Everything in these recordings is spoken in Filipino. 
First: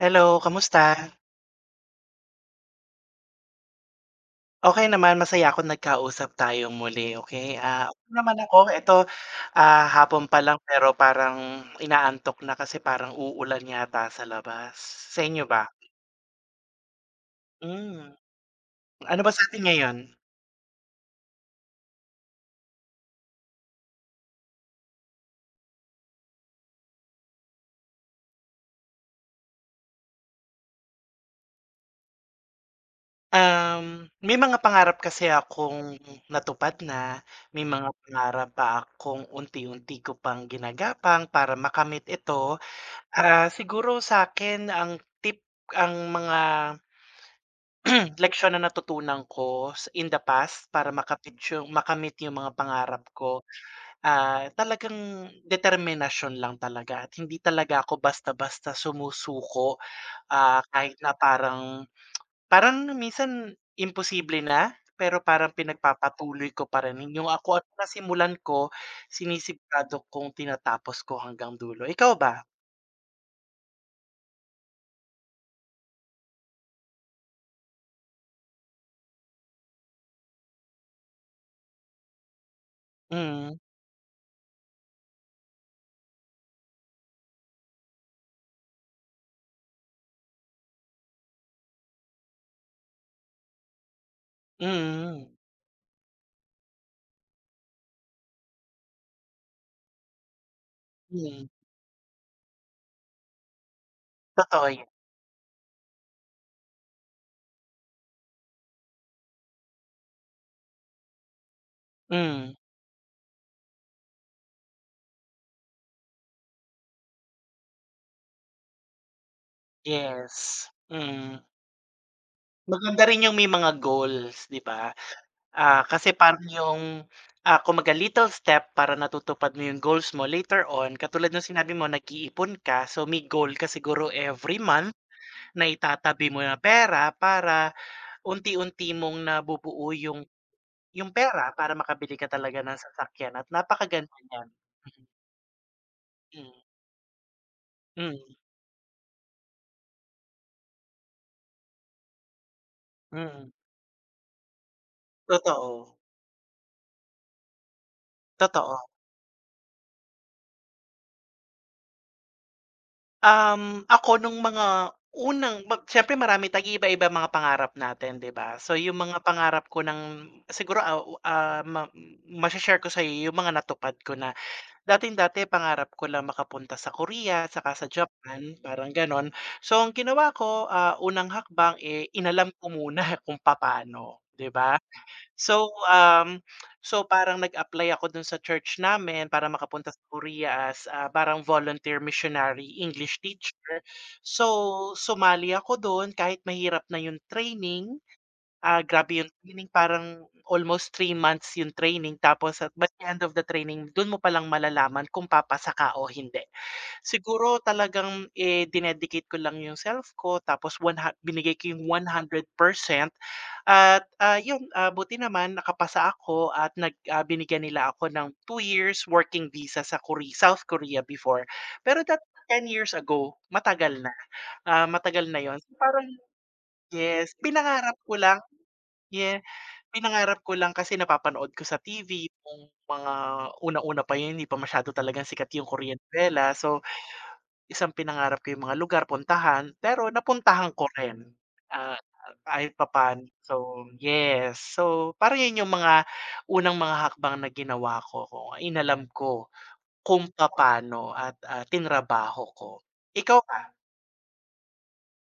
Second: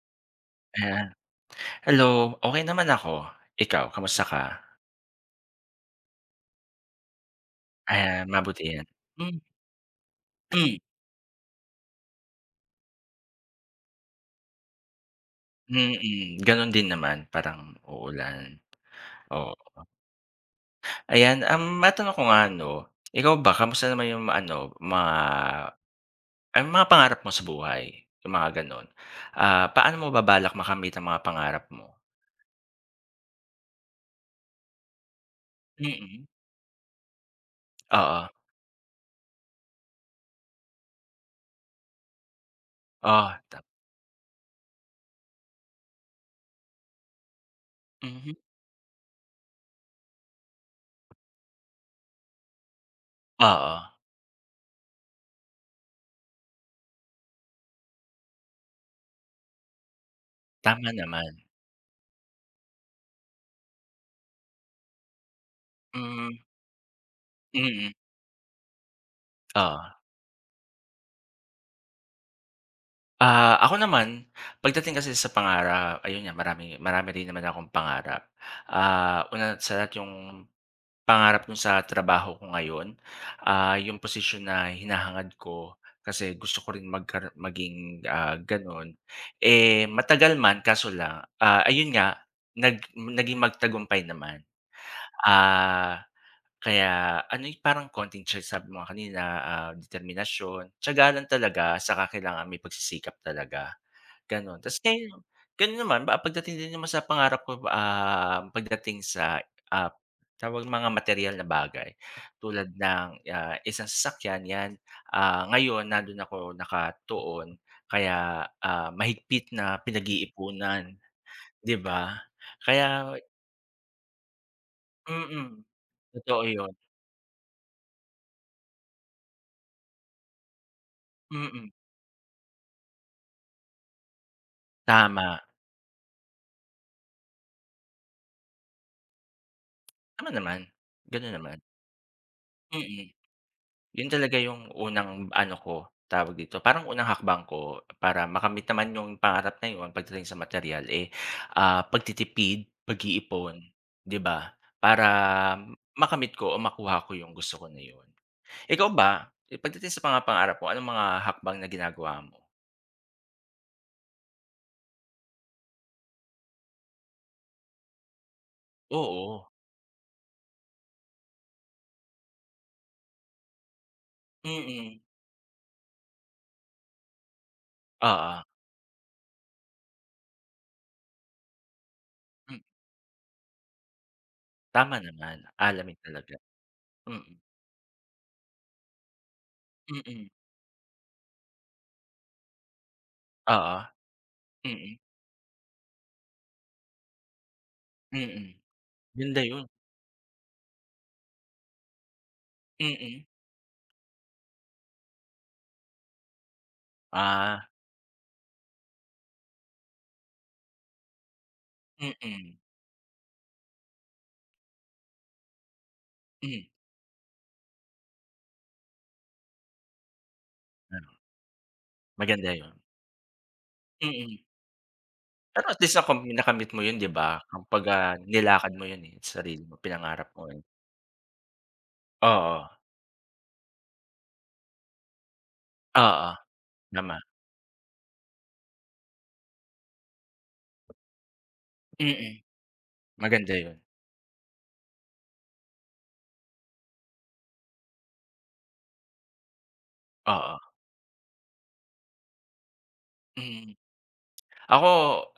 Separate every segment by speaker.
Speaker 1: Hello, kamusta?
Speaker 2: Ayan. Hello, okey naman ako, ikaw kamusta ka?
Speaker 1: Okey, naman masaya ako nag-kausap tayo muli okay, ah,
Speaker 2: Ay,
Speaker 1: naman
Speaker 2: mabuti
Speaker 1: ako
Speaker 2: yun,
Speaker 1: eto,
Speaker 2: hmm.
Speaker 1: ah, hapon pa lang
Speaker 2: Hmm.
Speaker 1: pero parang ina-antok na kasi parang uulan yata sa labas sa inyo ba?
Speaker 2: Mm, ganun din naman parang
Speaker 1: Hmm,
Speaker 2: uulan
Speaker 1: ano ba sa
Speaker 2: oo.
Speaker 1: atin ngayon?
Speaker 2: Ayan, ang matanong ko nga ano, ikaw ba kamusta naman yung mga ano mga ang mga pangarap mo sa buhay yung mga ganon. Ah, paano mo ba-balak makamit ang mga pangarap mo?
Speaker 1: Um, may mga pangarap kasi akong
Speaker 2: Mm.
Speaker 1: natupad na, may mga
Speaker 2: Oo.
Speaker 1: pangarap pa akong unti unti ko pang gina-gapang para makamit ito
Speaker 2: O,
Speaker 1: ah,
Speaker 2: ta
Speaker 1: siguro sakin ang tip ang mga,
Speaker 2: Mhm.
Speaker 1: leksiyon na natutunan ko in the past para ma-kamit yung ma-kamit yung mga pangarap ko
Speaker 2: Oo.
Speaker 1: ah, talagang determinasyon lang talaga at hindi talaga ako basta-basta sumusuko ah, Kahit
Speaker 2: Tama
Speaker 1: na
Speaker 2: naman.
Speaker 1: parang parang minsan imposible na pero parang
Speaker 2: Hmm.
Speaker 1: pinag-papatuloy ko pa yung ako at
Speaker 2: Mhm.
Speaker 1: nasimulan ko
Speaker 2: Oo.
Speaker 1: sini-sigurado kung tina-tapos ko hanggang dulo ikaw ba?
Speaker 2: Ah, ako naman, pagdating kasi sa pangarap, ayun nga, marami marami rin naman akong pangarap. Ah, una sa lahat yung pangarap dun sa trabaho ko ngayon.
Speaker 1: Mm.
Speaker 2: Ah, yung posisyon na hinahangad ko kasi gusto ko rin magkara maging ah, ganon. Eh, matagal man kaso lang ah, ayun nga, nag naging matagumpay naman.
Speaker 1: Mm.
Speaker 2: Ah, kaya ano parang konting tya sabi mo kanina ah, determinasyon. Tyaga lang
Speaker 1: Mm.
Speaker 2: talaga, tsaka kailangan may pagsisikap talaga. Ganon,
Speaker 1: Totoo
Speaker 2: tas
Speaker 1: 'yun.
Speaker 2: gano'n naman baka pagdating din naman sa pangarap ko ah, pagdating sa ah, tawag mga materyal na bagay.
Speaker 1: Mm.
Speaker 2: Tulad ng isang sasakyan, 'yan ah, ngayon nandoon ako nakatuon kaya, ah, mahigpit na
Speaker 1: Yes,
Speaker 2: pinag-iipunan.
Speaker 1: mm.
Speaker 2: 'Di ba
Speaker 1: Maganda
Speaker 2: kaya
Speaker 1: rin yung may mga goals, 'di ba?
Speaker 2: Mm,
Speaker 1: Ah, kasi parang
Speaker 2: totoo yun.
Speaker 1: yung ah, kumbaga, little step para natutupad mo yung goals mo later on, katulad nung
Speaker 2: Mm.
Speaker 1: sinabi mo nag-iipon ka so may goal ka siguro every month
Speaker 2: Tama.
Speaker 1: nai-tatabi mo ng pera para unti-unti mong na-bubuo yung,
Speaker 2: Tama naman,
Speaker 1: yung
Speaker 2: gano'n
Speaker 1: pera
Speaker 2: naman.
Speaker 1: para maka-bili ka talaga ng
Speaker 2: Mm,
Speaker 1: sasakyan at
Speaker 2: yun
Speaker 1: napa-kaganda
Speaker 2: talaga
Speaker 1: nyan,
Speaker 2: yung
Speaker 1: mm.
Speaker 2: unang ano ko, tawag
Speaker 1: Mm.
Speaker 2: dito parang unang hakbang ko para
Speaker 1: Mm.
Speaker 2: makamit naman yung pangarap na yun pagdating sa materyal eh, ah, pagtitipid,
Speaker 1: Mm.
Speaker 2: pag-iipon 'di ba? Para
Speaker 1: Totoo.
Speaker 2: makamit ko o makuha ko yung gusto ko na yun.
Speaker 1: Totoo.
Speaker 2: Ikaw ba, pagdating sa mga pangarap mo, anong mga hakbang na ginagawa mo?
Speaker 1: Um, ako nung mga unang bap siyempre marami tayong iiba-iba mga pangarap natin 'di ba? So yung mga
Speaker 2: Oo.
Speaker 1: pangarap ko ng siguro aw ah, ma masha-share ko sayo yung mga natupad ko na.
Speaker 2: Mm.
Speaker 1: Dating-dati pangarap ko lang makapunta sa Korea tsaka sa
Speaker 2: Oo.
Speaker 1: Japan, parang ganon. So, ang ginawa ko, ah, unang hakbang, eh, inalam
Speaker 2: M
Speaker 1: ko muna kung papano, di ba?
Speaker 2: Tama naman,
Speaker 1: So,
Speaker 2: ah, lamig talaga.
Speaker 1: um, so parang
Speaker 2: Mm.
Speaker 1: nag-apply ako dun sa church namin para maka-punta sa
Speaker 2: Mm.
Speaker 1: Korea as a parang volunteer missionary English
Speaker 2: Oo.
Speaker 1: teacher. So,
Speaker 2: Mm.
Speaker 1: sumali ako dun kahit mahirap na yung training,
Speaker 2: Mm.
Speaker 1: ah, grabe yung
Speaker 2: Yun na
Speaker 1: training
Speaker 2: yun.
Speaker 1: parang almost 3 months yung training tapos at but the end
Speaker 2: Mm.
Speaker 1: of the training dun mo palang malalaman kung papasa ka o hindi. Siguro
Speaker 2: Ah.
Speaker 1: talagang eh, dine-dicate ko lang yung self ko, tapos one ha binigay ko yung one hundred
Speaker 2: Mm.
Speaker 1: percent. At, ah, yun, ah, buti naman naka-pasa ako
Speaker 2: Mm.
Speaker 1: at nag ah, binigyan nila ako ng 2 years working visa sa Kori South Korea before. Pero that
Speaker 2: Maganda
Speaker 1: 10
Speaker 2: yun.
Speaker 1: years ago matagal na,
Speaker 2: Mm.
Speaker 1: ah, matagal na yun,
Speaker 2: Pero at least
Speaker 1: parang
Speaker 2: ako nakami nakamit mo yun 'di ba?
Speaker 1: yes,
Speaker 2: Kumbaga,
Speaker 1: pina-ngarap ko lang.
Speaker 2: nilakad mo yun, eh, sa
Speaker 1: Yeah.
Speaker 2: sarili mo, pina-ngarap mo,
Speaker 1: Pina-ngarap ko
Speaker 2: eh.
Speaker 1: lang kasi napa-panood ko sa TV kung
Speaker 2: Oo.
Speaker 1: mga unang-una pa yun hindi pa masyado talagang sikat yung Korean
Speaker 2: Oo.
Speaker 1: novela. So,
Speaker 2: Nama
Speaker 1: tas ang pinangarap ko yung mga lugar, puntahan, pero na-puntahan ko rin, ah, ah,
Speaker 2: Mm.
Speaker 1: kahit papano.
Speaker 2: Maganda yun.
Speaker 1: So yes. So, parang yun yung mga unang mga hakbang na ginawa ko, kung inalam ko kung
Speaker 2: Oo.
Speaker 1: papano at, ah, tina-rabaho ko. Ikaw ba?
Speaker 2: Mm. Ako,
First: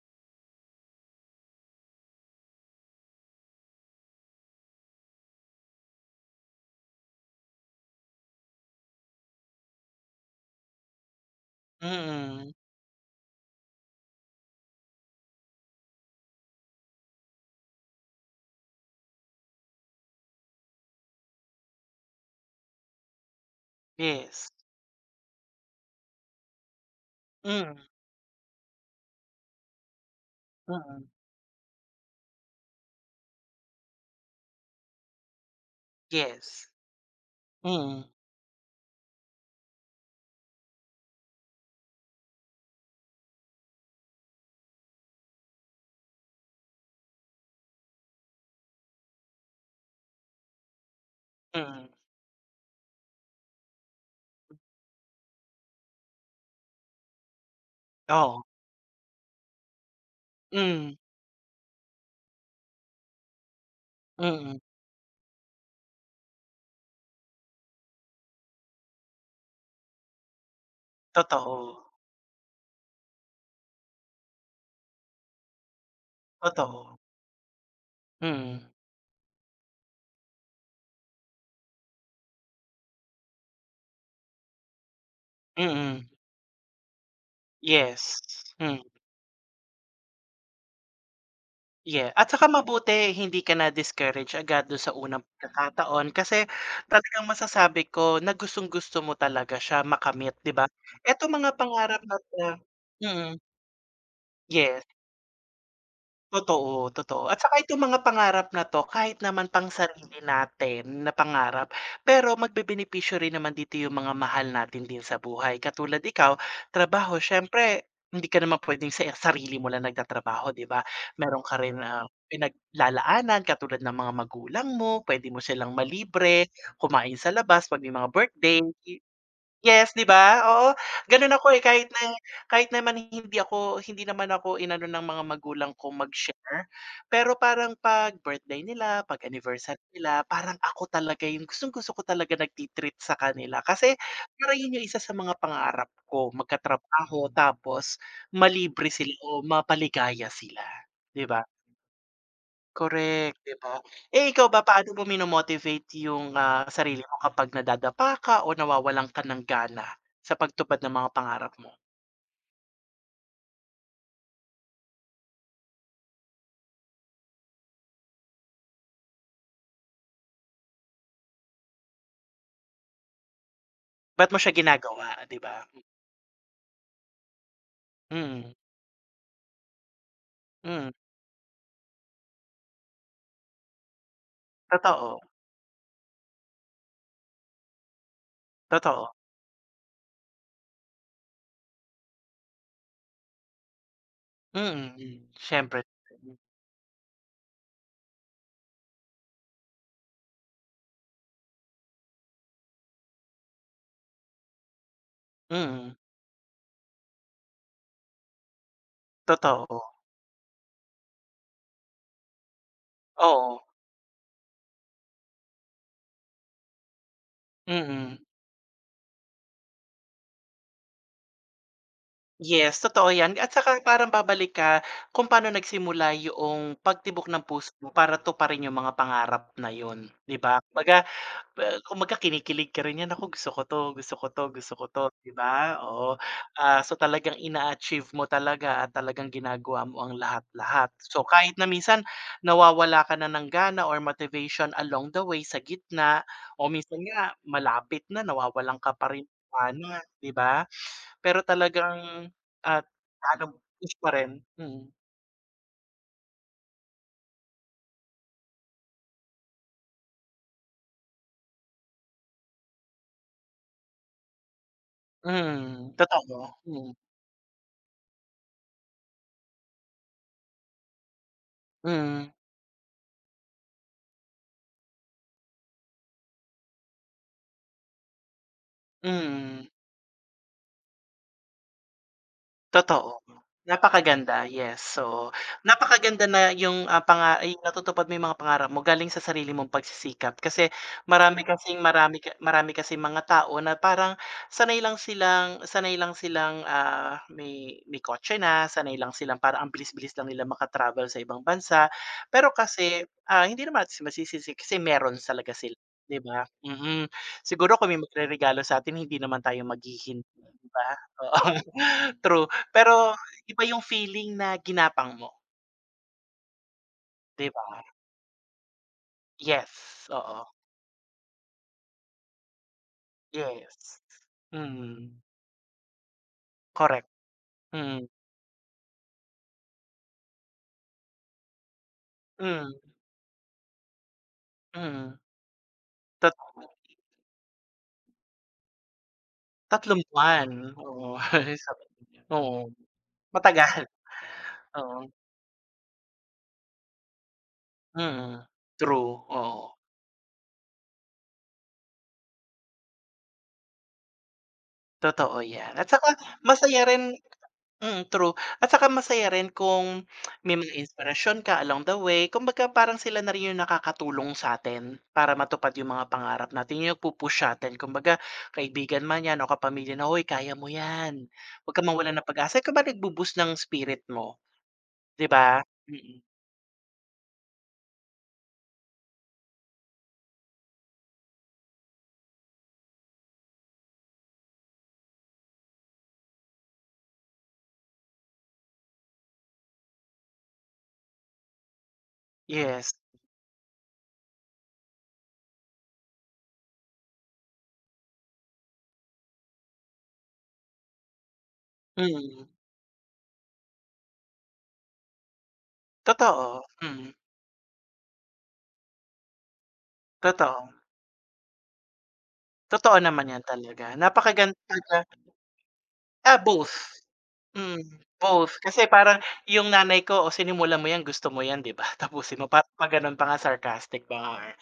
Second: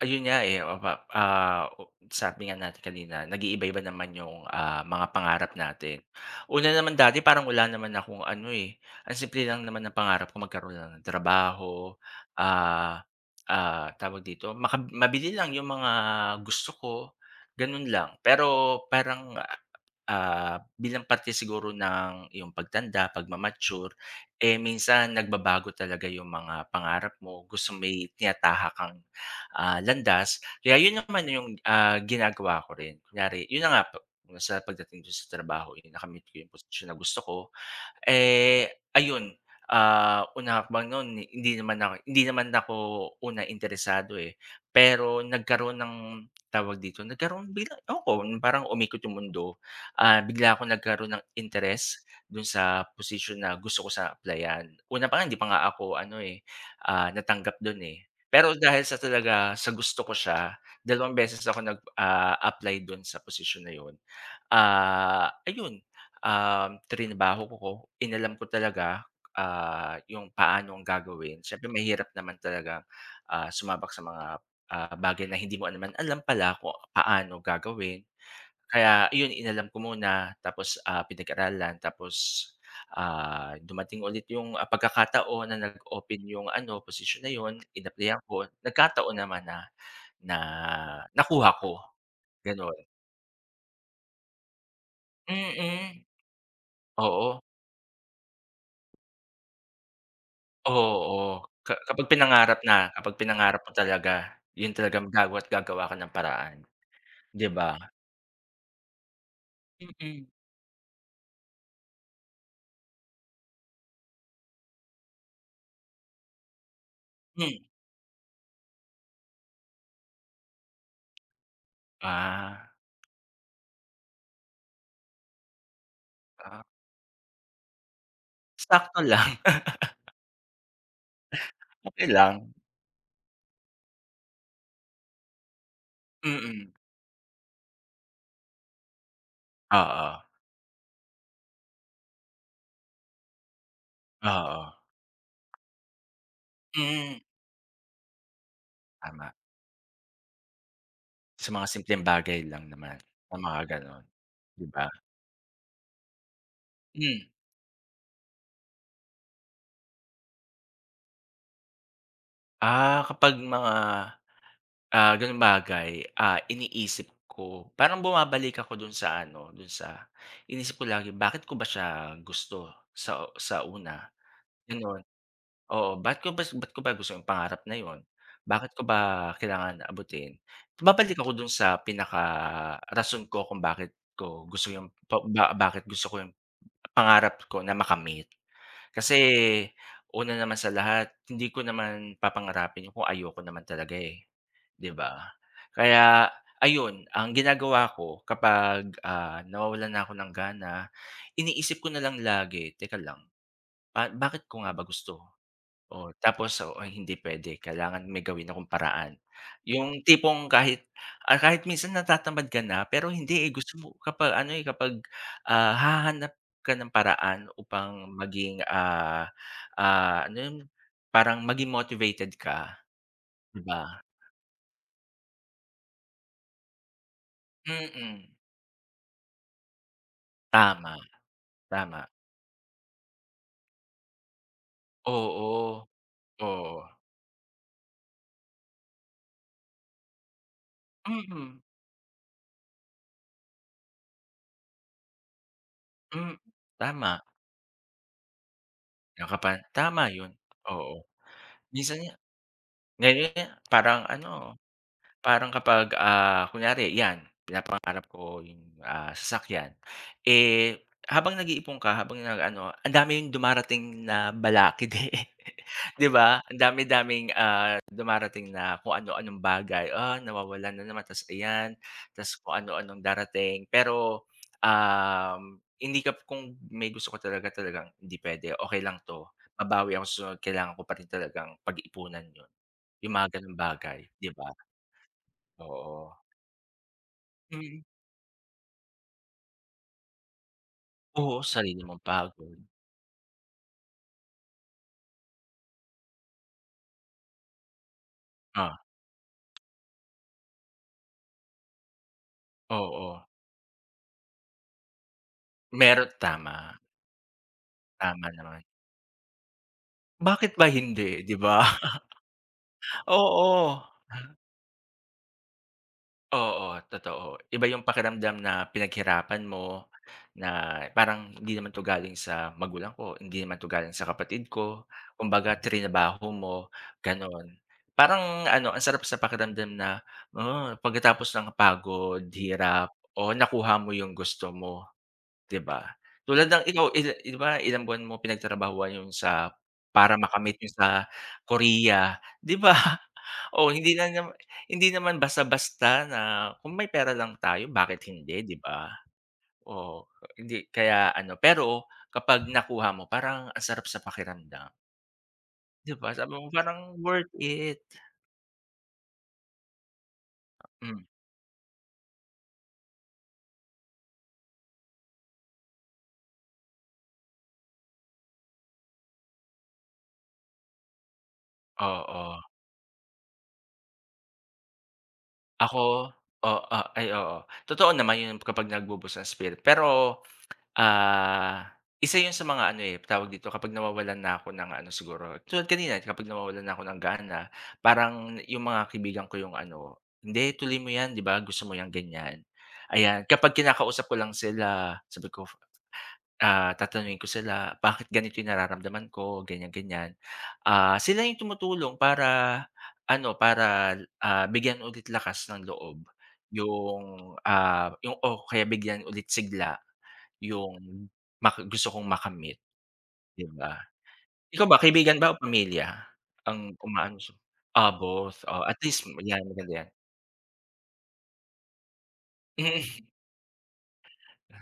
Speaker 2: ayun nga, eh, mapap ah, sabi nga natin kanina nag-iiba-iba naman yung, ah, mga pangarap natin. Una naman dati parang wala naman akong ano, eh, ang simple lang naman ng pangarap ko magkaroon lang ng trabaho,
Speaker 1: Mm.
Speaker 2: ah, ah, tawag dito, maka mabili lang yung mga gusto ko, ganun lang. Pero parang, ah, bilang parte siguro ng yung pag-tanda, pag-mamature,
Speaker 1: Yes.
Speaker 2: eh, minsan nag-babago talaga yung mga pangarap mo,
Speaker 1: Mm.
Speaker 2: gustong may tinatahak kang, ah, landas. Kaya yun
Speaker 1: Mm.
Speaker 2: naman yung, ah, ginagawa ko rin, kunyari, yun na nga, sa pagdating ko sa trabaho, eh, nakamit ko yung
Speaker 1: Yes.
Speaker 2: posisyon na gusto ko.
Speaker 1: Mm.
Speaker 2: Eh, ayun, ah, unang no'n hindi naman ako hindi naman ako una interesado, eh, pero nagkaroon ng tawag dito, nagkaroon bilang ewan ko, yung parang umikot 'yong mundo, ah, bigla akong nag-karoon ng
Speaker 1: Mm.
Speaker 2: interes do'n sa posisyon na gusto ko siya apply-an. Una pa nga hindi pa nga ako ano, eh, ah, natanggap do'n, eh.
Speaker 1: Oo.
Speaker 2: Pero dahil sa talaga sa gusto ko siya,
Speaker 1: Mhm.
Speaker 2: 2 beses ako nag, ah, apply do'n sa posisyon na 'yon.
Speaker 1: Mm.
Speaker 2: Ah, ayun, um, trinabaho ko, inalam ko talaga, ah, yung paanong gagawin. Siyempre
Speaker 1: Totoo.
Speaker 2: mahirap naman talaga, ah, sumabak sa mga, ah, bagay na hindi mo naman alam pala kung
Speaker 1: Totoo.
Speaker 2: paano gagawin.
Speaker 1: Mm.
Speaker 2: Kaya iyon, inalam ko muna, tapos, ah, pinag-aralan, tapos, ah, dumating ulit yung, ah, pag-kakataon na
Speaker 1: Mm.
Speaker 2: nag-open yung ano, posisyon na yun.
Speaker 1: Yes,
Speaker 2: Inapply-an ko,
Speaker 1: mm.
Speaker 2: nagkataon naman na, na nakuha ko,
Speaker 1: Yeah, at tsaka
Speaker 2: ganon.
Speaker 1: mabuti hindi ka na discourage agad dun sa unang
Speaker 2: Mm.
Speaker 1: pag-kakataon kasi, talagang
Speaker 2: Oo.
Speaker 1: masasabi ko na gustong-gusto mo talaga siya makamit 'di ba? Etong
Speaker 2: Oo,
Speaker 1: mga
Speaker 2: ka
Speaker 1: pangarap
Speaker 2: kapag
Speaker 1: na to
Speaker 2: pinangarap na kapag
Speaker 1: mm.
Speaker 2: pinangarap mo talaga, yun
Speaker 1: Yes.
Speaker 2: talagang gagawa't gagawa ka ng paraan,
Speaker 1: Totoo, totoo, at
Speaker 2: 'di
Speaker 1: tsaka
Speaker 2: ba?
Speaker 1: itong mga pangarap na 'to kahit naman pang sarili
Speaker 2: Mm.
Speaker 1: natin, na pangarap, pero mag-bebenepisyo rin naman dito yung mga mahal natin din sa buhay, katulad Ikaw, trabaho.
Speaker 2: Hmm.
Speaker 1: Siyempre, hindi ka naman pwedeng se sarili mo lang nag-tatrabaho 'di ba? Meron ka rin na
Speaker 2: Ah.
Speaker 1: pinaglalaanan katulad ng mga magulang mo, pwede mo silang ma-libre,
Speaker 2: Ah.
Speaker 1: kumain sa labas 'pag may mga birthday,
Speaker 2: Sakto
Speaker 1: ye
Speaker 2: lang.
Speaker 1: yes, 'di ba? Oo, ganun ako, eh, kahit
Speaker 2: Okey
Speaker 1: na
Speaker 2: lang.
Speaker 1: kahit naman hindi ako hindi naman ako i-nano ng mga magulang kong mag-share,
Speaker 2: Mm.
Speaker 1: pero parang pag birthday nila, pag anniversary nila,
Speaker 2: Oo.
Speaker 1: parang ako talaga yung gustong-gusto ko talaga nagti-treat sa kanila. Kasi, parang
Speaker 2: Oo.
Speaker 1: yun yung isa sa mga pangarap ko,
Speaker 2: Mhm.
Speaker 1: mag-katrabaho tapos ma-libre sila
Speaker 2: Tama.
Speaker 1: o mapaligaya sila, 'di ba?
Speaker 2: Sa mga simpleng bagay lang naman, sa
Speaker 1: Korek, 'di
Speaker 2: mga
Speaker 1: ba?
Speaker 2: ganon,
Speaker 1: Eh, ikaw ba
Speaker 2: 'di ba?
Speaker 1: paano mo mino-motivate yung, ah, sarili mo
Speaker 2: Mm.
Speaker 1: kapag na-dadapa ka o nawawalan ka ng gana, sa pag tupad ng mga pangarap mo?
Speaker 2: Ah, kapag mga ah, ganoong bagay, ah, iniisip ko parang bumabalik ako dun sa ano, dun sa iniisip ko lagi bakit ko ba siya gusto sa sa una,
Speaker 1: Bakit mo siya
Speaker 2: ganoon
Speaker 1: ginagawa, di ba?
Speaker 2: oo, bakit ko ba bakit ko ba gusto yung pangarap na iyon?
Speaker 1: Mm.
Speaker 2: Bakit ko ba kailangan abutin?
Speaker 1: Hmm.
Speaker 2: Babalik ako dun sa pinakarason ko kung bakit ko gusto yung
Speaker 1: Totoo.
Speaker 2: ba bakit gusto ko yung pangarap ko na makamit
Speaker 1: Totoo.
Speaker 2: kasi una naman sa lahat hindi ko naman papangarapin kung ayoko naman talaga 'di
Speaker 1: Mm,
Speaker 2: ba
Speaker 1: siyempre.
Speaker 2: kaya ayun ang ginagawa ko kapag, ah, nawawalan na ako ng gana, iniisip ko na lang lagi teka lang bakit ko nga ba gusto
Speaker 1: Mm.
Speaker 2: o tapos hindi puwede kailangan may gawin akong paraan
Speaker 1: Totoo.
Speaker 2: yung tipong kahit, ah, kahit minsan natatamad ka na pero hindi eh,
Speaker 1: Oo.
Speaker 2: gusto mo kapag ano eh, kapag ah, hahanap ka ng paraan upang
Speaker 1: Mm.
Speaker 2: maging, ah, ah, ano yun parang maging motivated ka,
Speaker 1: Yes, totoo yan at
Speaker 2: di
Speaker 1: saka
Speaker 2: ba?
Speaker 1: parang babalik ka kung pano nagsimula yung pagtibok ng puso mo para
Speaker 2: Mm.
Speaker 1: tuparin yung mga pangarap na iyon di ba,
Speaker 2: Tama,
Speaker 1: kumbaga
Speaker 2: tama
Speaker 1: kumbaga, kinikilig ka rin yan kung gusto ko ito, gusto ko ito gusto ko ito di ba,
Speaker 2: Oo,
Speaker 1: oo, ah, so
Speaker 2: oo.
Speaker 1: talagang in achieve mo talaga at talagang ginagawa mo ang lahat-lahat, so, kahit
Speaker 2: Mm.
Speaker 1: na minsan nawawala ka na ng gana or motivation along the way sa gitna
Speaker 2: Hmm,
Speaker 1: o minsan
Speaker 2: tama.
Speaker 1: nga malapit na nawawalan ka pa rin
Speaker 2: Nakapan
Speaker 1: ano,
Speaker 2: tama yun,
Speaker 1: di ba?
Speaker 2: oo
Speaker 1: Pero
Speaker 2: minsan nga
Speaker 1: talagang at
Speaker 2: gaya niyan
Speaker 1: paanong push
Speaker 2: parang
Speaker 1: pa rin,
Speaker 2: ano
Speaker 1: mm.
Speaker 2: parang kapag, ah, kunyari 'yan pinapangarap ko yung sasakyan eh, habang nag-iipon ka habang nag-ano, ang dami dumarating na balakid
Speaker 1: Mm,
Speaker 2: 'di ba
Speaker 1: totoo,
Speaker 2: ang
Speaker 1: Mm.
Speaker 2: dami-daming dumarating na kung ano-anong bagay, ah, nawawalan na naman tapos 'yan
Speaker 1: Mm.
Speaker 2: tapos kung ano-anong darating pero ah, hindi ka kung may gusto ka talaga-talagang puwede okay lang 'to
Speaker 1: Mm.
Speaker 2: babawi ako sa kailangan ko pa rin talagang pag-iipunan 'yon, yung
Speaker 1: Totoo,
Speaker 2: mga gano'ng bagay, di
Speaker 1: napa-kaganda
Speaker 2: ba?
Speaker 1: yes, so
Speaker 2: Oo.
Speaker 1: napa-kaganda na yung, ah, panga ay
Speaker 2: Mm.
Speaker 1: natutupad mo yung mga pangarap mo galing sa sarili mong pagsisikap kasi
Speaker 2: Oo,
Speaker 1: marami kasing,
Speaker 2: sarili mong
Speaker 1: marami
Speaker 2: pagod.
Speaker 1: marami kasing mga tao na parang sanay lang silang sanay lang silang, ah, may may kotse na,
Speaker 2: O
Speaker 1: sanay lang silang parang ang bilis bilis lang nilang makatravel sa ibang bansa. Pero kasi,
Speaker 2: Oo.
Speaker 1: ah, hindi naman masisisi kasi kasi meron talaga sila
Speaker 2: Meron,
Speaker 1: di ba?
Speaker 2: tama.
Speaker 1: Mm, siguro kung may
Speaker 2: Tama
Speaker 1: magreregalo
Speaker 2: naman.
Speaker 1: sa'tin hindi naman tayo mag-hihindi
Speaker 2: Bakit
Speaker 1: di
Speaker 2: ba
Speaker 1: ba?
Speaker 2: hindi, di
Speaker 1: Oo,
Speaker 2: ba?
Speaker 1: true pero iba yung
Speaker 2: Oo.
Speaker 1: feeling na ginapang mo.
Speaker 2: Oo, totoo
Speaker 1: 'Di
Speaker 2: iba
Speaker 1: ba.
Speaker 2: yung pakiramdam na pinaghirapan mo,
Speaker 1: Yes, oo.
Speaker 2: na parang hindi naman 'to galing sa magulang ko, hindi naman 'to galing
Speaker 1: Yes,
Speaker 2: sa kapatid ko
Speaker 1: mm.
Speaker 2: kumbaga tinrabaho mo,
Speaker 1: Correct,
Speaker 2: ganun,
Speaker 1: mm.
Speaker 2: parang ano ang sarap sa pakiramdam na, oo, pagkatapos ng pagod,
Speaker 1: Hmm.
Speaker 2: hirap o nakuha mo yung gusto mo,
Speaker 1: Mm.
Speaker 2: 'di ba,
Speaker 1: Tot
Speaker 2: tulad ng ikaw ilan 'di ba ilang buwan mo pinagtrabahuhan yung sa
Speaker 1: 3
Speaker 2: para
Speaker 1: buwan
Speaker 2: makamit yung sa
Speaker 1: oo.
Speaker 2: Korea,
Speaker 1: [unintelligible]
Speaker 2: 'di
Speaker 1: Oo,
Speaker 2: ba, o
Speaker 1: matagal,
Speaker 2: hindi na naman hindi
Speaker 1: oo.
Speaker 2: naman basta-basta na kung may pera lang tayo bakit
Speaker 1: Mm,
Speaker 2: hindi, 'di ba,
Speaker 1: true, oo.
Speaker 2: oo, hindi kaya ano pero kapag nakuha mo parang ang sarap sa pakiramdam.
Speaker 1: Totoo 'yan, at
Speaker 2: 'Di ba,
Speaker 1: tsaka
Speaker 2: sabi mo parang
Speaker 1: masaya rin
Speaker 2: worth it.
Speaker 1: mm, true at tsaka masaya rin kung may mga
Speaker 2: Hmm.
Speaker 1: inspirasyon ka along the way, kumbaga parang sila na rin yung nakakatulong sa atin, para matupad yung mga pangarap natin, yung nagpupush satin, kumbaga kaibigan man 'yan o kapamilya na, "Hoy kaya mo 'yan, 'wag kang mawalan ng
Speaker 2: Oo.
Speaker 1: pag-asa." Kumbaga nagbu-boost ng spirit mo, 'di ba?
Speaker 2: Ako
Speaker 1: Mm.
Speaker 2: o a ay, oo, totoo naman yun kapag nagbu-boost ng spirit pero, ah, isa yun sa mga, ano, eh, tawag dito kapag nawawalan na ako ng, ano, siguro tulad kanina kapag nawawalan na ako ng gana, parang yung mga kaibigan ko 'yong, ano, "Hindi tuloy mo 'yan, 'di ba gusto mo ganyan."
Speaker 1: Yes.
Speaker 2: Ayan, kapag kinakausap ko lang sila, sabi ko, ah, tatanungin ko sila, "Bakit ganito yung nararamdaman ko." Ganyan-ganyan, ah, sila yung tumutulong
Speaker 1: Mm.
Speaker 2: para, ano, para, ah, bigyan ulit lakas ng loob
Speaker 1: Totoo, hmm.
Speaker 2: yung, ah, yung o kaya bigyan ulit sigla,
Speaker 1: Totoo.
Speaker 2: yung maka gusto kong makamit,
Speaker 1: Totoo naman 'yan
Speaker 2: 'di ba.
Speaker 1: talaga
Speaker 2: Ikaw ba
Speaker 1: napakagandaga
Speaker 2: kaibigan ba o pamilya
Speaker 1: Ah, both,
Speaker 2: ang umaano ah,
Speaker 1: mm.
Speaker 2: both
Speaker 1: Both
Speaker 2: o at
Speaker 1: kasi
Speaker 2: least
Speaker 1: parang
Speaker 2: 'yan,
Speaker 1: yung
Speaker 2: maganda 'yan.
Speaker 1: nanay ko, "O, sinimulan mo 'yan, gusto mo 'yan, 'di ba? Tapusin mo." Pa
Speaker 2: Hmm.
Speaker 1: paganon pa nga sarcastic pa nga, eh.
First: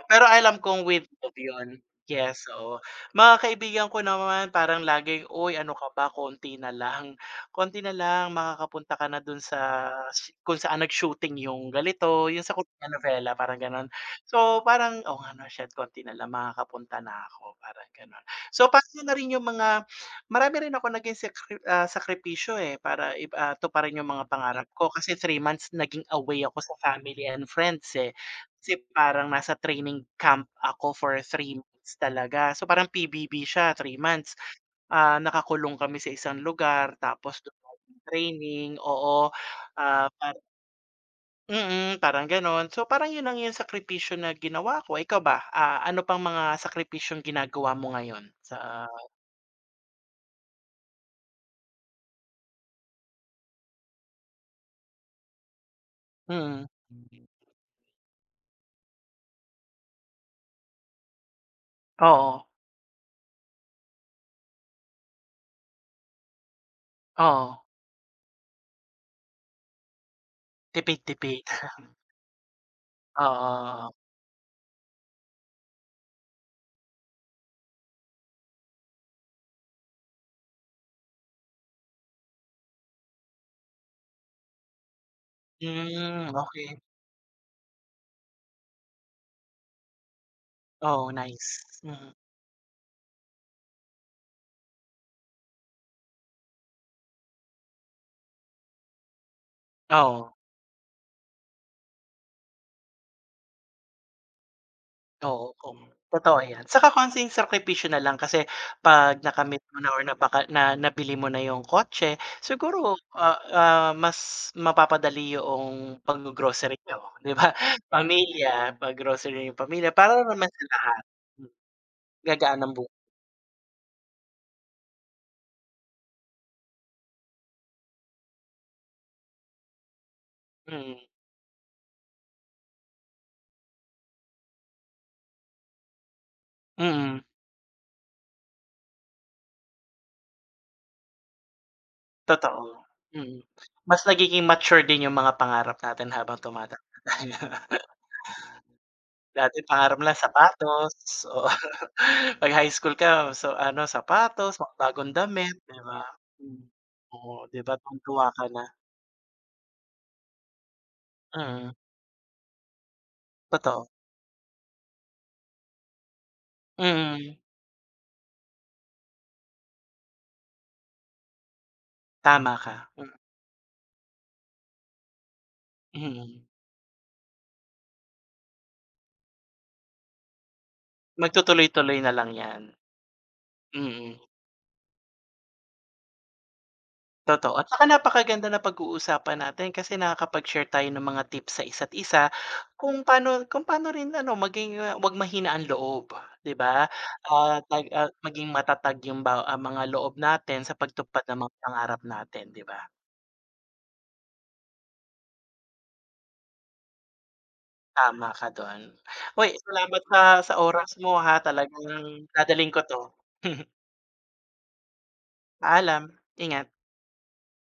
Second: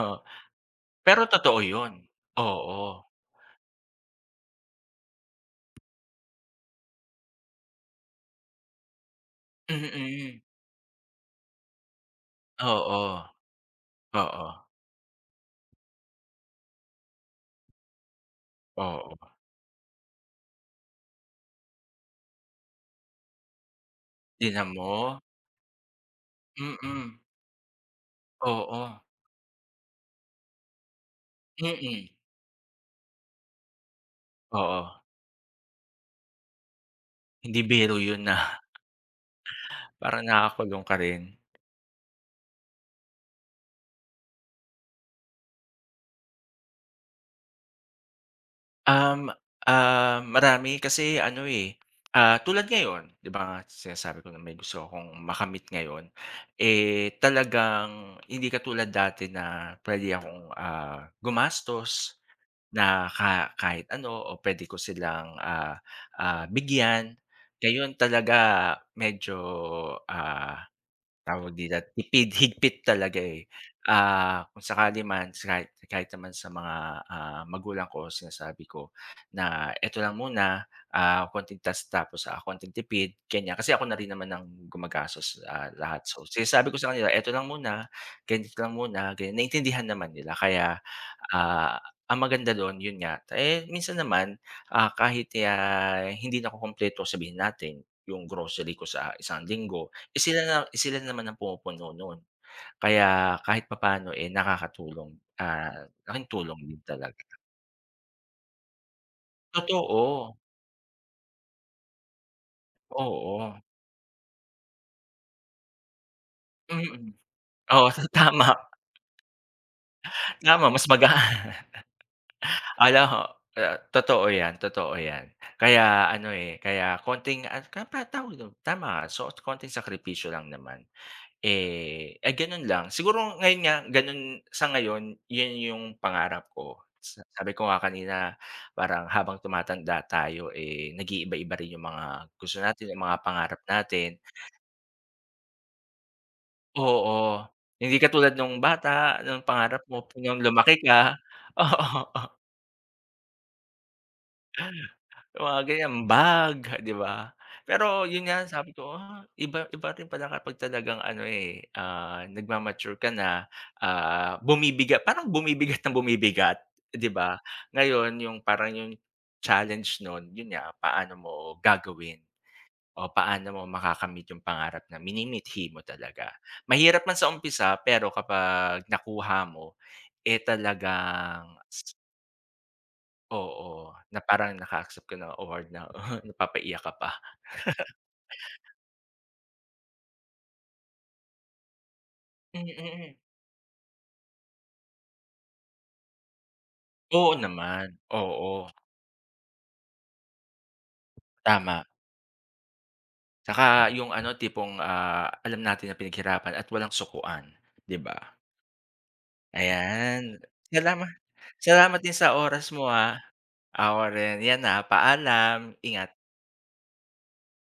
Speaker 2: O,
Speaker 1: Pero alam kong with
Speaker 2: pero
Speaker 1: love
Speaker 2: totoo
Speaker 1: 'yon,
Speaker 2: yun,
Speaker 1: yes, oo.
Speaker 2: oo.
Speaker 1: Mga kaibigan ko naman parang laging, "Oy, ano ka ba konti na lang, konti nalang makakapunta ka na dun sa
Speaker 2: Mm.
Speaker 1: kung saan nag-shooting yung ganito yung sa
Speaker 2: Oo,
Speaker 1: koreanovela parang ganon." So
Speaker 2: oo.
Speaker 1: parang, "Oo nga, 'no, shet konti na lang, makakapunta na ako." Parang ganon, so pano na
Speaker 2: Oo.
Speaker 1: rin yung mga marami rin akong naging sekri ah, sakripisyo, eh, para ip ah, tuparin yung mga pangarap
Speaker 2: Tignan
Speaker 1: ko kasi
Speaker 2: mo.
Speaker 1: 3 months naging away ako sa
Speaker 2: Mm.
Speaker 1: family and friends, eh, kasi
Speaker 2: Oo.
Speaker 1: parang nasa training camp ako for 3 months
Speaker 2: Mm.
Speaker 1: talaga, so, parang PBB siya 3 months,
Speaker 2: Oo.
Speaker 1: ah, nakakulong kami sa 1 lugar tapos dun
Speaker 2: Hindi
Speaker 1: kami
Speaker 2: biro yun, ah,
Speaker 1: nag-training, oo, ah
Speaker 2: parang
Speaker 1: par
Speaker 2: nakakulong ka rin.
Speaker 1: Mm, parang ganon, so parang yun lang yung sakripisyo na ginawa ko. Ikaw ba, ah, ano pang mga sakripisyong ginagawa mo ngayon sa
Speaker 2: Um, ah, marami kasi, ano, eh, ah, tulad ngayon, 'di ba nga, sinasabi ko na may gusto akong makamit ngayon,
Speaker 1: Mm.
Speaker 2: eh, talagang hindi katulad dati na pwede akong, ah, gumastos
Speaker 1: Oo.
Speaker 2: na ka kahit ano o pwede ko silang, ah, ah, bigyan
Speaker 1: Oo.
Speaker 2: ngayon talaga medyo, ah,
Speaker 1: Tipid-tipid.
Speaker 2: tawag dito tipid higpit talaga, eh,
Speaker 1: Oo.
Speaker 2: ah kung sakali man sa kahit kahit naman sa mga, ah, magulang ko sinasabi ko na,"Eto lang muna, ah, konting test tapos, ah, konting tipid." Ganyan kasi ako na rin naman ang gumagastos sa lahat, so,
Speaker 1: Hmm,
Speaker 2: sinasabi
Speaker 1: okey.
Speaker 2: ko sa kanila, "Eto lang muna, ganito lang muna." Ganyan, naiintindihan naman nila kaya,
Speaker 1: Oo, nice.
Speaker 2: ah,
Speaker 1: Mm.
Speaker 2: ang maganda do'n, yun nga, eh, minsan naman, ah, kahit hindi nakukumpleto sabihin natin 'yong grocery ko sa 1 linggo
Speaker 1: Oo.
Speaker 2: sila na sila naman ang pumupuno nun kaya kahit papaano, eh, nakakatulong,
Speaker 1: Oo,
Speaker 2: ah, laking
Speaker 1: totoo
Speaker 2: tulong
Speaker 1: 'yan,
Speaker 2: din
Speaker 1: 'tsaka
Speaker 2: talaga,
Speaker 1: konting
Speaker 2: eh.
Speaker 1: sakripisyo nalang kasi 'pag nakamit mo na or
Speaker 2: Totoo.
Speaker 1: napaka na nabili mo na yung kotse siguro, ah,
Speaker 2: Oo.
Speaker 1: ah, mas mapapadali yoong pag-gogrocery
Speaker 2: Mm,
Speaker 1: nyo, 'di ba?
Speaker 2: oo, tama.
Speaker 1: Pamilya pag-grocery yung pamilya para naman sa
Speaker 2: 'Tamo mas
Speaker 1: lahat.
Speaker 2: mag, ah,
Speaker 1: Gagaan ang bu
Speaker 2: ano ho, o totoo yan, totoo yan, kaya ano, eh, kaya konting, ano, ta ta tawag dun tama nga so konting sakripisyo lang naman,
Speaker 1: Mm.
Speaker 2: eh ah, ganon lang siguro ngayon nga ganun sa ngayon, yun yung pangarap ko, s
Speaker 1: Mm.
Speaker 2: sabi ko nga kanina parang habang tumatanda tayo, eh, nag-iiba-iba rin yung mga gusto
Speaker 1: Totoo,
Speaker 2: natin, yung mga
Speaker 1: mm,
Speaker 2: pangarap
Speaker 1: mas
Speaker 2: natin.
Speaker 1: nagiging mature din yung mga pangarap natin habang tumatanda na.
Speaker 2: Oo, hindi katulad nung bata nung
Speaker 1: Dati,
Speaker 2: pangarap
Speaker 1: pangarap
Speaker 2: mo
Speaker 1: lang
Speaker 2: nung lumaki ka.
Speaker 1: sapatos, oh
Speaker 2: Oo.
Speaker 1: 'pag highschool ka, so, ano, sapatos mga bagong damit,
Speaker 2: Mga
Speaker 1: 'di
Speaker 2: ganyan,
Speaker 1: ba, hmm.
Speaker 2: bag 'di ba
Speaker 1: Oh, 'di ba,
Speaker 2: pero yun
Speaker 1: tuwang-tuwang ka
Speaker 2: nga
Speaker 1: na.
Speaker 2: sabi ko, ah, iba iba rin pala kapag talagang ano eh,
Speaker 1: Mm.
Speaker 2: ah, nag-ma-mature ka na,
Speaker 1: Totoo.
Speaker 2: ah, bumibiga parang bumibigat nang bumibigat, 'di ba?
Speaker 1: Mm.
Speaker 2: Ngayon yung parang 'yong challenge nun yun nga paano mo gagawin
Speaker 1: Tama ka.
Speaker 2: o paano mo makakamit yung pangarap na minimithi mo talaga.
Speaker 1: Mm.
Speaker 2: Mahirap man sa umpisa pero kapag nakuha mo eh, talagang
Speaker 1: Magtutuloy-tuloy na lang 'yan.
Speaker 2: Oo,
Speaker 1: Mm.
Speaker 2: na parang naka-accept ka ng award na napapa-iyak ka pa.
Speaker 1: Totoo at 'tsaka napakaganda napag-uusapan natin kasi nakakapag-share tayo ng mga tips sa isa't-isa,
Speaker 2: Hmm,
Speaker 1: kung
Speaker 2: mm.
Speaker 1: pano kung pano rin ano, maging 'wag mahina ang loob, 'di ba,
Speaker 2: Oo,
Speaker 1: ah, tag
Speaker 2: naman,
Speaker 1: ah, maging
Speaker 2: oo.
Speaker 1: matatag yung ba ah, mga loob natin sa pagtupad ng mga
Speaker 2: Tama.
Speaker 1: pangarap natin, 'di ba?
Speaker 2: 'Tsaka yung, ano, tipong, ah, alam natin na pinaghirapan at walang sukuan, 'di
Speaker 1: Tama
Speaker 2: ba?
Speaker 1: ka dun. Hoy, salamat ha
Speaker 2: Ayan,
Speaker 1: sa oras
Speaker 2: salama
Speaker 1: mo, ha,
Speaker 2: salamat din
Speaker 1: talagang
Speaker 2: sa oras
Speaker 1: dadalhin ko
Speaker 2: mo,
Speaker 1: 'to.
Speaker 2: ah, ako rin 'yan, ah, paalam,
Speaker 1: Paalam,
Speaker 2: ingat.
Speaker 1: ingat.